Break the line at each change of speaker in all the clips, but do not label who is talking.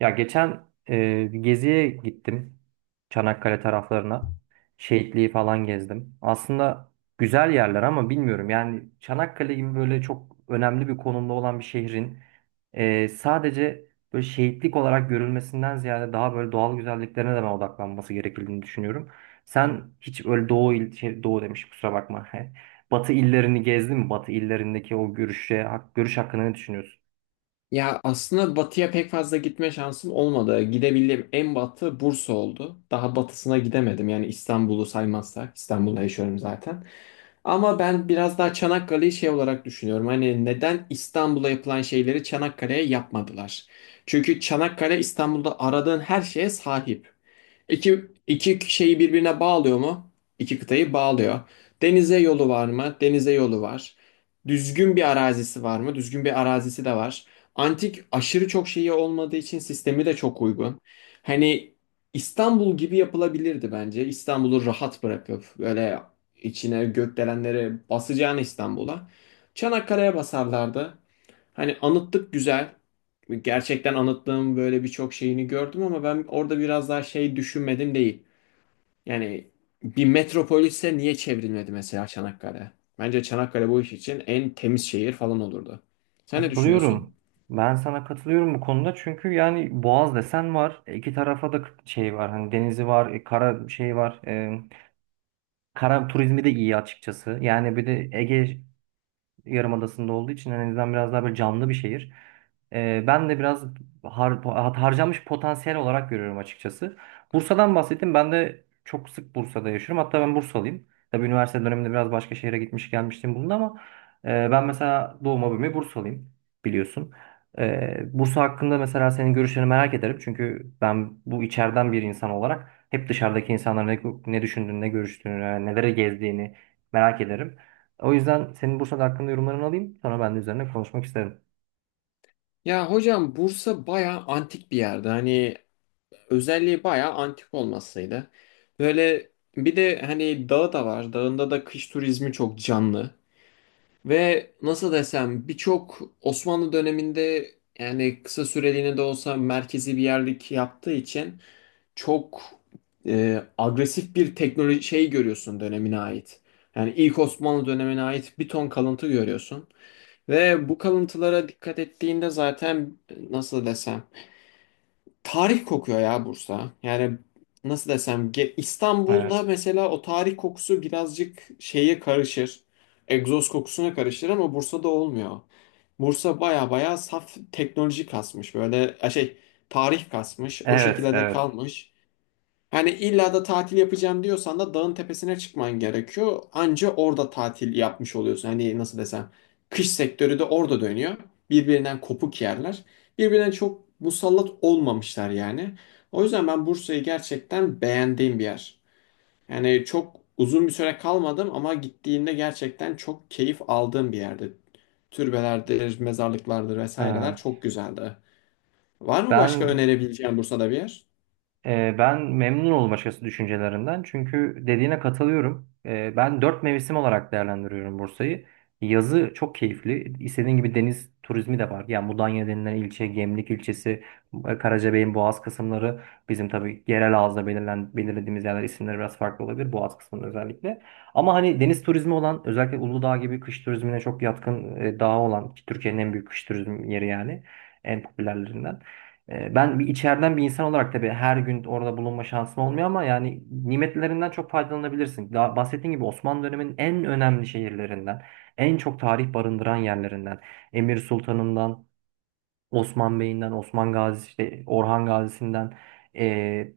Ya geçen bir geziye gittim. Çanakkale taraflarına. Şehitliği falan gezdim. Aslında güzel yerler ama bilmiyorum. Yani Çanakkale gibi böyle çok önemli bir konumda olan bir şehrin sadece böyle şehitlik olarak görülmesinden ziyade daha böyle doğal güzelliklerine de ben odaklanması gerektiğini düşünüyorum. Sen hiç öyle doğu demiş, kusura bakma. Batı illerini gezdin mi? Batı illerindeki o görüş hakkında ne düşünüyorsun?
Ya aslında batıya pek fazla gitme şansım olmadı. Gidebildiğim en batı Bursa oldu. Daha batısına gidemedim. Yani İstanbul'u saymazsak. İstanbul'da yaşıyorum zaten. Ama ben biraz daha Çanakkale'yi şey olarak düşünüyorum. Hani neden İstanbul'a yapılan şeyleri Çanakkale'ye yapmadılar? Çünkü Çanakkale İstanbul'da aradığın her şeye sahip. İki şeyi birbirine bağlıyor mu? İki kıtayı bağlıyor. Denize yolu var mı? Denize yolu var. Düzgün bir arazisi var mı? Düzgün bir arazisi de var. Antik aşırı çok şeyi olmadığı için sistemi de çok uygun. Hani İstanbul gibi yapılabilirdi bence. İstanbul'u rahat bırakıp böyle içine gökdelenleri basacağını İstanbul'a. Çanakkale'ye basarlardı. Hani anıtlık güzel gerçekten anlattığım böyle birçok şeyini gördüm ama ben orada biraz daha şey düşünmedim değil. Yani bir metropolise niye çevrilmedi mesela Çanakkale? Bence Çanakkale bu iş için en temiz şehir falan olurdu. Sen ne
Katılıyorum.
düşünüyorsun?
Ben sana katılıyorum bu konuda, çünkü yani Boğaz desen var. İki tarafa da şey var. Hani denizi var, kara şey var. Kara turizmi de iyi açıkçası. Yani bir de Ege Yarımadası'nda olduğu için en azından biraz daha böyle canlı bir şehir. Ben de biraz harcanmış potansiyel olarak görüyorum açıkçası. Bursa'dan bahsettim. Ben de çok sık Bursa'da yaşıyorum. Hatta ben Bursalıyım. Tabii üniversite döneminde biraz başka şehre gitmiş gelmiştim bulundu ama ben mesela doğma büyüme Bursalıyım, biliyorsun. Bursa hakkında mesela senin görüşlerini merak ederim. Çünkü ben bu içeriden bir insan olarak hep dışarıdaki insanların ne düşündüğünü, ne görüştüğünü, nelere gezdiğini merak ederim. O yüzden senin Bursa'da hakkında yorumlarını alayım. Sonra ben de üzerine konuşmak isterim.
Ya hocam Bursa bayağı antik bir yerde. Hani özelliği bayağı antik olmasıydı. Böyle bir de hani dağı da var. Dağında da kış turizmi çok canlı. Ve nasıl desem birçok Osmanlı döneminde yani kısa süreliğine de olsa merkezi bir yerlik yaptığı için çok agresif bir teknoloji şey görüyorsun dönemine ait. Yani ilk Osmanlı dönemine ait bir ton kalıntı görüyorsun. Ve bu kalıntılara dikkat ettiğinde zaten nasıl desem tarih kokuyor ya Bursa. Yani nasıl desem İstanbul'da
Evet.
mesela o tarih kokusu birazcık şeye karışır. Egzoz kokusuna karışır ama Bursa'da olmuyor. Bursa baya baya saf teknoloji kasmış. Böyle şey tarih kasmış. O
Evet,
şekilde de
evet.
kalmış. Hani illa da tatil yapacağım diyorsan da dağın tepesine çıkman gerekiyor. Anca orada tatil yapmış oluyorsun. Hani nasıl desem kış sektörü de orada dönüyor. Birbirinden kopuk yerler. Birbirine çok musallat olmamışlar yani. O yüzden ben Bursa'yı gerçekten beğendiğim bir yer. Yani çok uzun bir süre kalmadım ama gittiğimde gerçekten çok keyif aldığım bir yerde. Türbelerdir, mezarlıklardır vesaireler
Evet.
çok güzeldi. Var mı başka
Ben
önerebileceğin Bursa'da bir yer?
Ben memnun oldum açıkçası düşüncelerinden. Çünkü dediğine katılıyorum. Ben dört mevsim olarak değerlendiriyorum Bursa'yı. Yazı çok keyifli. İstediğin gibi deniz turizmi de var. Yani Mudanya denilen ilçe, Gemlik ilçesi, Karacabey'in Boğaz kısımları. Bizim tabii yerel ağızda belirlediğimiz yerler isimleri biraz farklı olabilir. Boğaz kısmında özellikle. Ama hani deniz turizmi olan, özellikle Uludağ gibi kış turizmine çok yatkın dağı olan, ki Türkiye'nin en büyük kış turizm yeri yani en popülerlerinden. Ben bir içeriden bir insan olarak tabii her gün orada bulunma şansım olmuyor ama yani nimetlerinden çok faydalanabilirsin. Daha bahsettiğim gibi Osmanlı döneminin en önemli şehirlerinden, en çok tarih barındıran yerlerinden, Emir Sultan'ından, Osman Bey'inden, Osman Gazi, işte Orhan Gazi'sinden, e,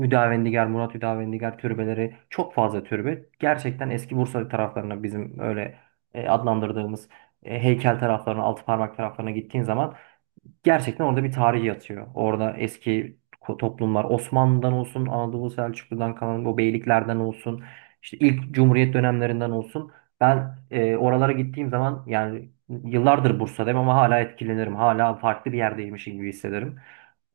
Hüdavendigar, Murat Hüdavendigar türbeleri, çok fazla türbe. Gerçekten eski Bursa taraflarına, bizim öyle adlandırdığımız heykel taraflarına, altı parmak taraflarına gittiğin zaman gerçekten orada bir tarih yatıyor. Orada eski toplumlar Osmanlı'dan olsun, Anadolu Selçuklu'dan kalan o beyliklerden olsun, işte ilk Cumhuriyet dönemlerinden olsun. Ben oralara gittiğim zaman, yani yıllardır Bursa'dayım ama hala etkilenirim. Hala farklı bir yerdeymişim gibi hissederim.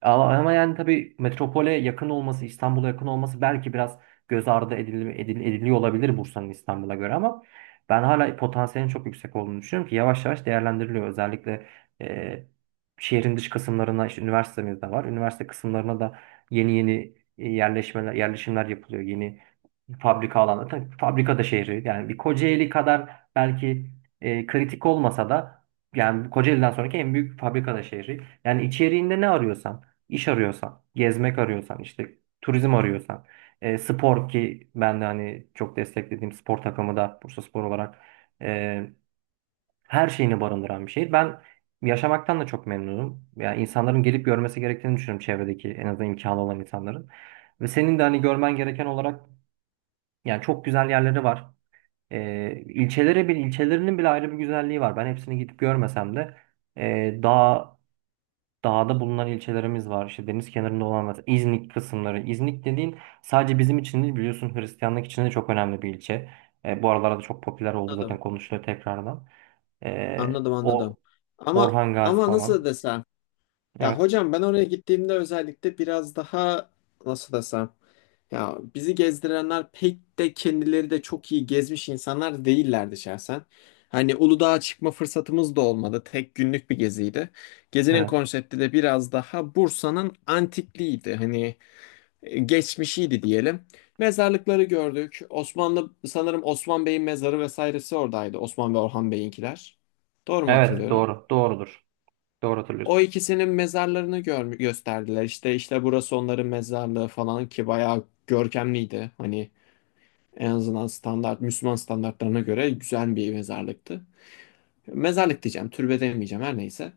Ama yani tabii metropole yakın olması, İstanbul'a yakın olması belki biraz göz ardı ediliyor olabilir Bursa'nın, İstanbul'a göre, ama ben hala potansiyelin çok yüksek olduğunu düşünüyorum ki yavaş yavaş değerlendiriliyor. Özellikle e, şehrin dış kısımlarına, işte üniversitemiz de var. Üniversite kısımlarına da yeni yeni yerleşimler yapılıyor. Yeni fabrika alanı. Tabii fabrika da şehri. Yani bir Kocaeli kadar belki kritik olmasa da yani Kocaeli'den sonraki en büyük fabrika da şehri. Yani içeriğinde ne arıyorsan, iş arıyorsan, gezmek arıyorsan, işte turizm arıyorsan, spor, ki ben de hani çok desteklediğim spor takımı da Bursaspor olarak, e, her şeyini barındıran bir şehir. Ben yaşamaktan da çok memnunum. Yani insanların gelip görmesi gerektiğini düşünüyorum, çevredeki en azından imkanı olan insanların. Ve senin de hani görmen gereken olarak, yani çok güzel yerleri var. İlçeleri bir ilçelerinin bile ayrı bir güzelliği var. Ben hepsini gidip görmesem de daha dağda bulunan ilçelerimiz var. İşte deniz kenarında olan mesela İznik kısımları. İznik dediğin sadece bizim için değil, biliyorsun, Hristiyanlık için de çok önemli bir ilçe. Bu aralarda da çok popüler oldu zaten,
Anladım.
konuşuluyor tekrardan.
Anladım, anladım.
O
Ama
Orhan Gazi
ama nasıl
falan.
desem? Ya
Evet.
hocam ben oraya gittiğimde özellikle biraz daha nasıl desem? Ya bizi gezdirenler pek de kendileri de çok iyi gezmiş insanlar değillerdi şahsen. Hani Uludağ'a çıkma fırsatımız da olmadı. Tek günlük bir geziydi. Gezinin
Evet.
konsepti de biraz daha Bursa'nın antikliğiydi. Hani geçmişiydi diyelim. Mezarlıkları gördük. Osmanlı sanırım Osman Bey'in mezarı vesairesi oradaydı. Osman ve Orhan Bey'inkiler. Doğru mu
Evet,
hatırlıyorum?
doğru. Doğrudur. Doğru
O
hatırlıyorsun.
ikisinin mezarlarını gör gösterdiler. İşte burası onların mezarlığı falan ki bayağı görkemliydi. Hani en azından standart Müslüman standartlarına göre güzel bir mezarlıktı. Mezarlık diyeceğim, türbe demeyeceğim her neyse.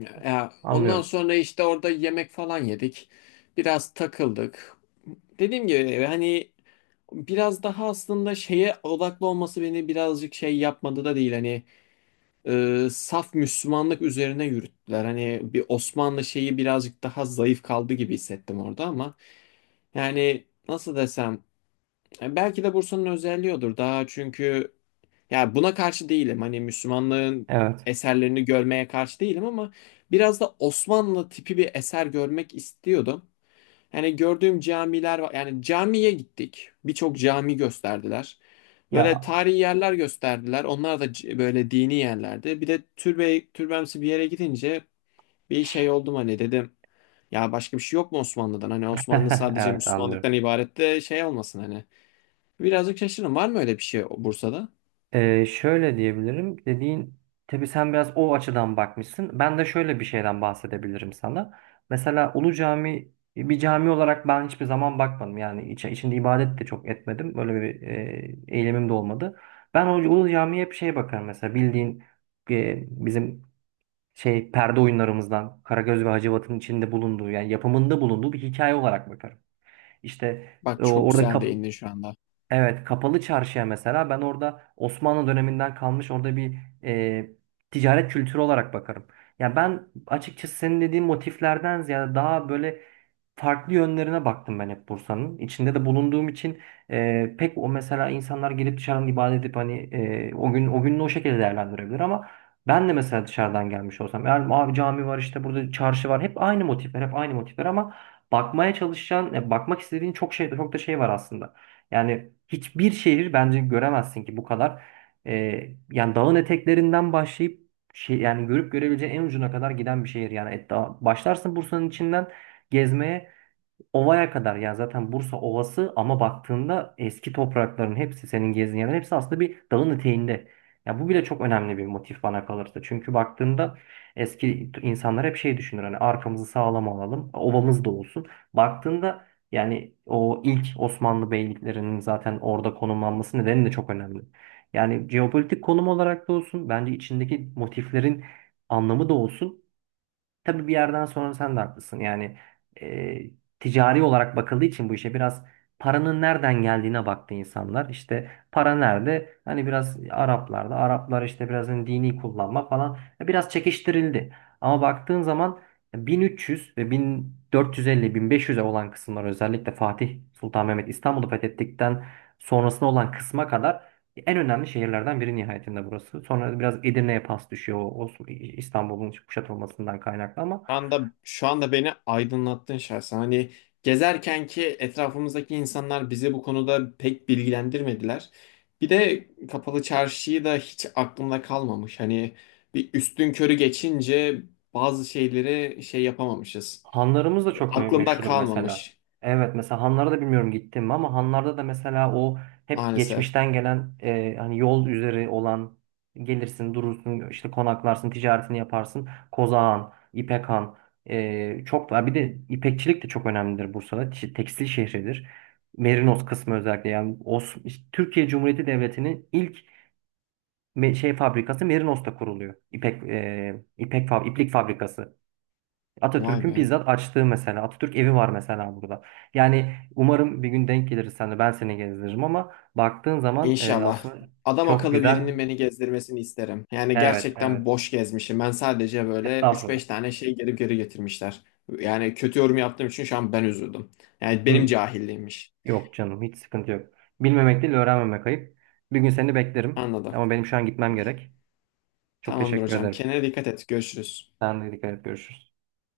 Ya, ondan
Anlıyorum.
sonra işte orada yemek falan yedik. Biraz takıldık. Dediğim gibi hani biraz daha aslında şeye odaklı olması beni birazcık şey yapmadı da değil hani saf Müslümanlık üzerine yürüttüler. Hani bir Osmanlı şeyi birazcık daha zayıf kaldı gibi hissettim orada ama yani nasıl desem belki de Bursa'nın özelliği odur daha çünkü ya buna karşı değilim. Hani Müslümanlığın
Evet.
eserlerini görmeye karşı değilim ama biraz da Osmanlı tipi bir eser görmek istiyordum. Yani gördüğüm camiler var. Yani camiye gittik. Birçok cami gösterdiler. Böyle
Ya,
tarihi yerler gösterdiler. Onlar da böyle dini yerlerdi. Bir de türbe, türbemsi bir yere gidince bir şey oldum hani dedim. Ya başka bir şey yok mu Osmanlı'dan? Hani Osmanlı sadece
evet, anlıyorum.
Müslümanlıktan ibaret de şey olmasın hani. Birazcık şaşırdım. Var mı öyle bir şey Bursa'da?
Şöyle diyebilirim. Dediğin, tabii sen biraz o açıdan bakmışsın. Ben de şöyle bir şeyden bahsedebilirim sana. Mesela Ulu Cami bir cami olarak ben hiçbir zaman bakmadım. Yani içinde ibadet de çok etmedim. Böyle bir eylemim de olmadı. Ben o Ulu Cami'ye hep şey bakarım, mesela bildiğin bizim şey perde oyunlarımızdan Karagöz ve Hacivat'ın içinde bulunduğu, yani yapımında bulunduğu bir hikaye olarak bakarım. İşte
Bak çok
orada
güzel değindin şu anda.
Kapalı çarşıya mesela ben orada Osmanlı döneminden kalmış, orada bir e, ticaret kültürü olarak bakarım. Ya ben açıkçası senin dediğin motiflerden ziyade daha böyle farklı yönlerine baktım ben hep Bursa'nın. İçinde de bulunduğum için pek o, mesela, insanlar gelip dışarıdan ibadet edip hani o gün o gününü o şekilde değerlendirebilir, ama ben de mesela dışarıdan gelmiş olsam, yani abi cami var, işte burada çarşı var, hep aynı motifler hep aynı motifler, ama bakmaya çalışan bakmak istediğin çok şey, çok da şey var aslında. Yani hiçbir şehir bence göremezsin ki bu kadar, e, yani dağın eteklerinden başlayıp şey yani görüp görebileceğin en ucuna kadar giden bir şehir, yani başlarsın Bursa'nın içinden gezmeye, Ova'ya kadar. Yani zaten Bursa Ovası, ama baktığında eski toprakların hepsi, senin gezdiğin yerlerin hepsi, aslında bir dağın eteğinde. Ya bu bile çok önemli bir motif bana kalırsa. Çünkü baktığında eski insanlar hep şey düşünür, hani arkamızı sağlam alalım, ovamız da olsun. Baktığında, yani o ilk Osmanlı beyliklerinin zaten orada konumlanması nedeni de çok önemli. Yani jeopolitik konum olarak da olsun, bence içindeki motiflerin anlamı da olsun. Tabii bir yerden sonra sen de haklısın. Yani e, ticari olarak bakıldığı için bu işe, biraz paranın nereden geldiğine baktı insanlar. İşte para nerede? Hani biraz Araplarda. Araplar işte biraz hani dini kullanma falan. Biraz çekiştirildi. Ama baktığın zaman 1300 ve 1450-1500'e olan kısımlar, özellikle Fatih Sultan Mehmet İstanbul'u fethettikten sonrasına olan kısma kadar, en önemli şehirlerden biri nihayetinde burası. Sonra biraz Edirne'ye pas düşüyor, o İstanbul'un kuşatılmasından kaynaklı, ama
Şu anda beni aydınlattın şahsen. Hani gezerken ki etrafımızdaki insanlar bizi bu konuda pek bilgilendirmediler. Bir de kapalı çarşıyı da hiç aklımda kalmamış. Hani bir üstün körü geçince bazı şeyleri şey yapamamışız.
hanlarımız da çok
Aklımda
meşhurdur mesela.
kalmamış
Evet, mesela hanlara da bilmiyorum gittim mi, ama hanlarda da mesela o hep
maalesef.
geçmişten gelen hani yol üzeri olan, gelirsin durursun işte, konaklarsın, ticaretini yaparsın. Kozağan, İpek Han, çok var. Bir de ipekçilik de çok önemlidir Bursa'da. Tekstil şehridir. Merinos kısmı özellikle, yani Türkiye Cumhuriyeti Devleti'nin ilk fabrikası Merinos'ta kuruluyor. İpek e, ipek fab iplik fabrikası.
Vay
Atatürk'ün
be.
bizzat açtığı mesela. Atatürk evi var mesela burada. Yani umarım bir gün denk geliriz, sen de, ben seni gezdiririm, ama baktığın zaman
İnşallah.
aslında
Adam
çok
akıllı
güzel.
birinin beni gezdirmesini isterim. Yani
Evet,
gerçekten
evet.
boş gezmişim. Ben sadece böyle üç
Estağfurullah.
beş tane şey geri geri getirmişler. Yani kötü yorum yaptığım için şu an ben üzüldüm. Yani benim
Hı,
cahilliğimmiş.
yok canım, hiç sıkıntı yok. Bilmemek değil, öğrenmemek ayıp. Bir gün seni beklerim
Anladım.
ama benim şu an gitmem gerek. Çok
Tamamdır
teşekkür
hocam.
ederim.
Kendine dikkat et. Görüşürüz.
Sen de dikkat et, görüşürüz.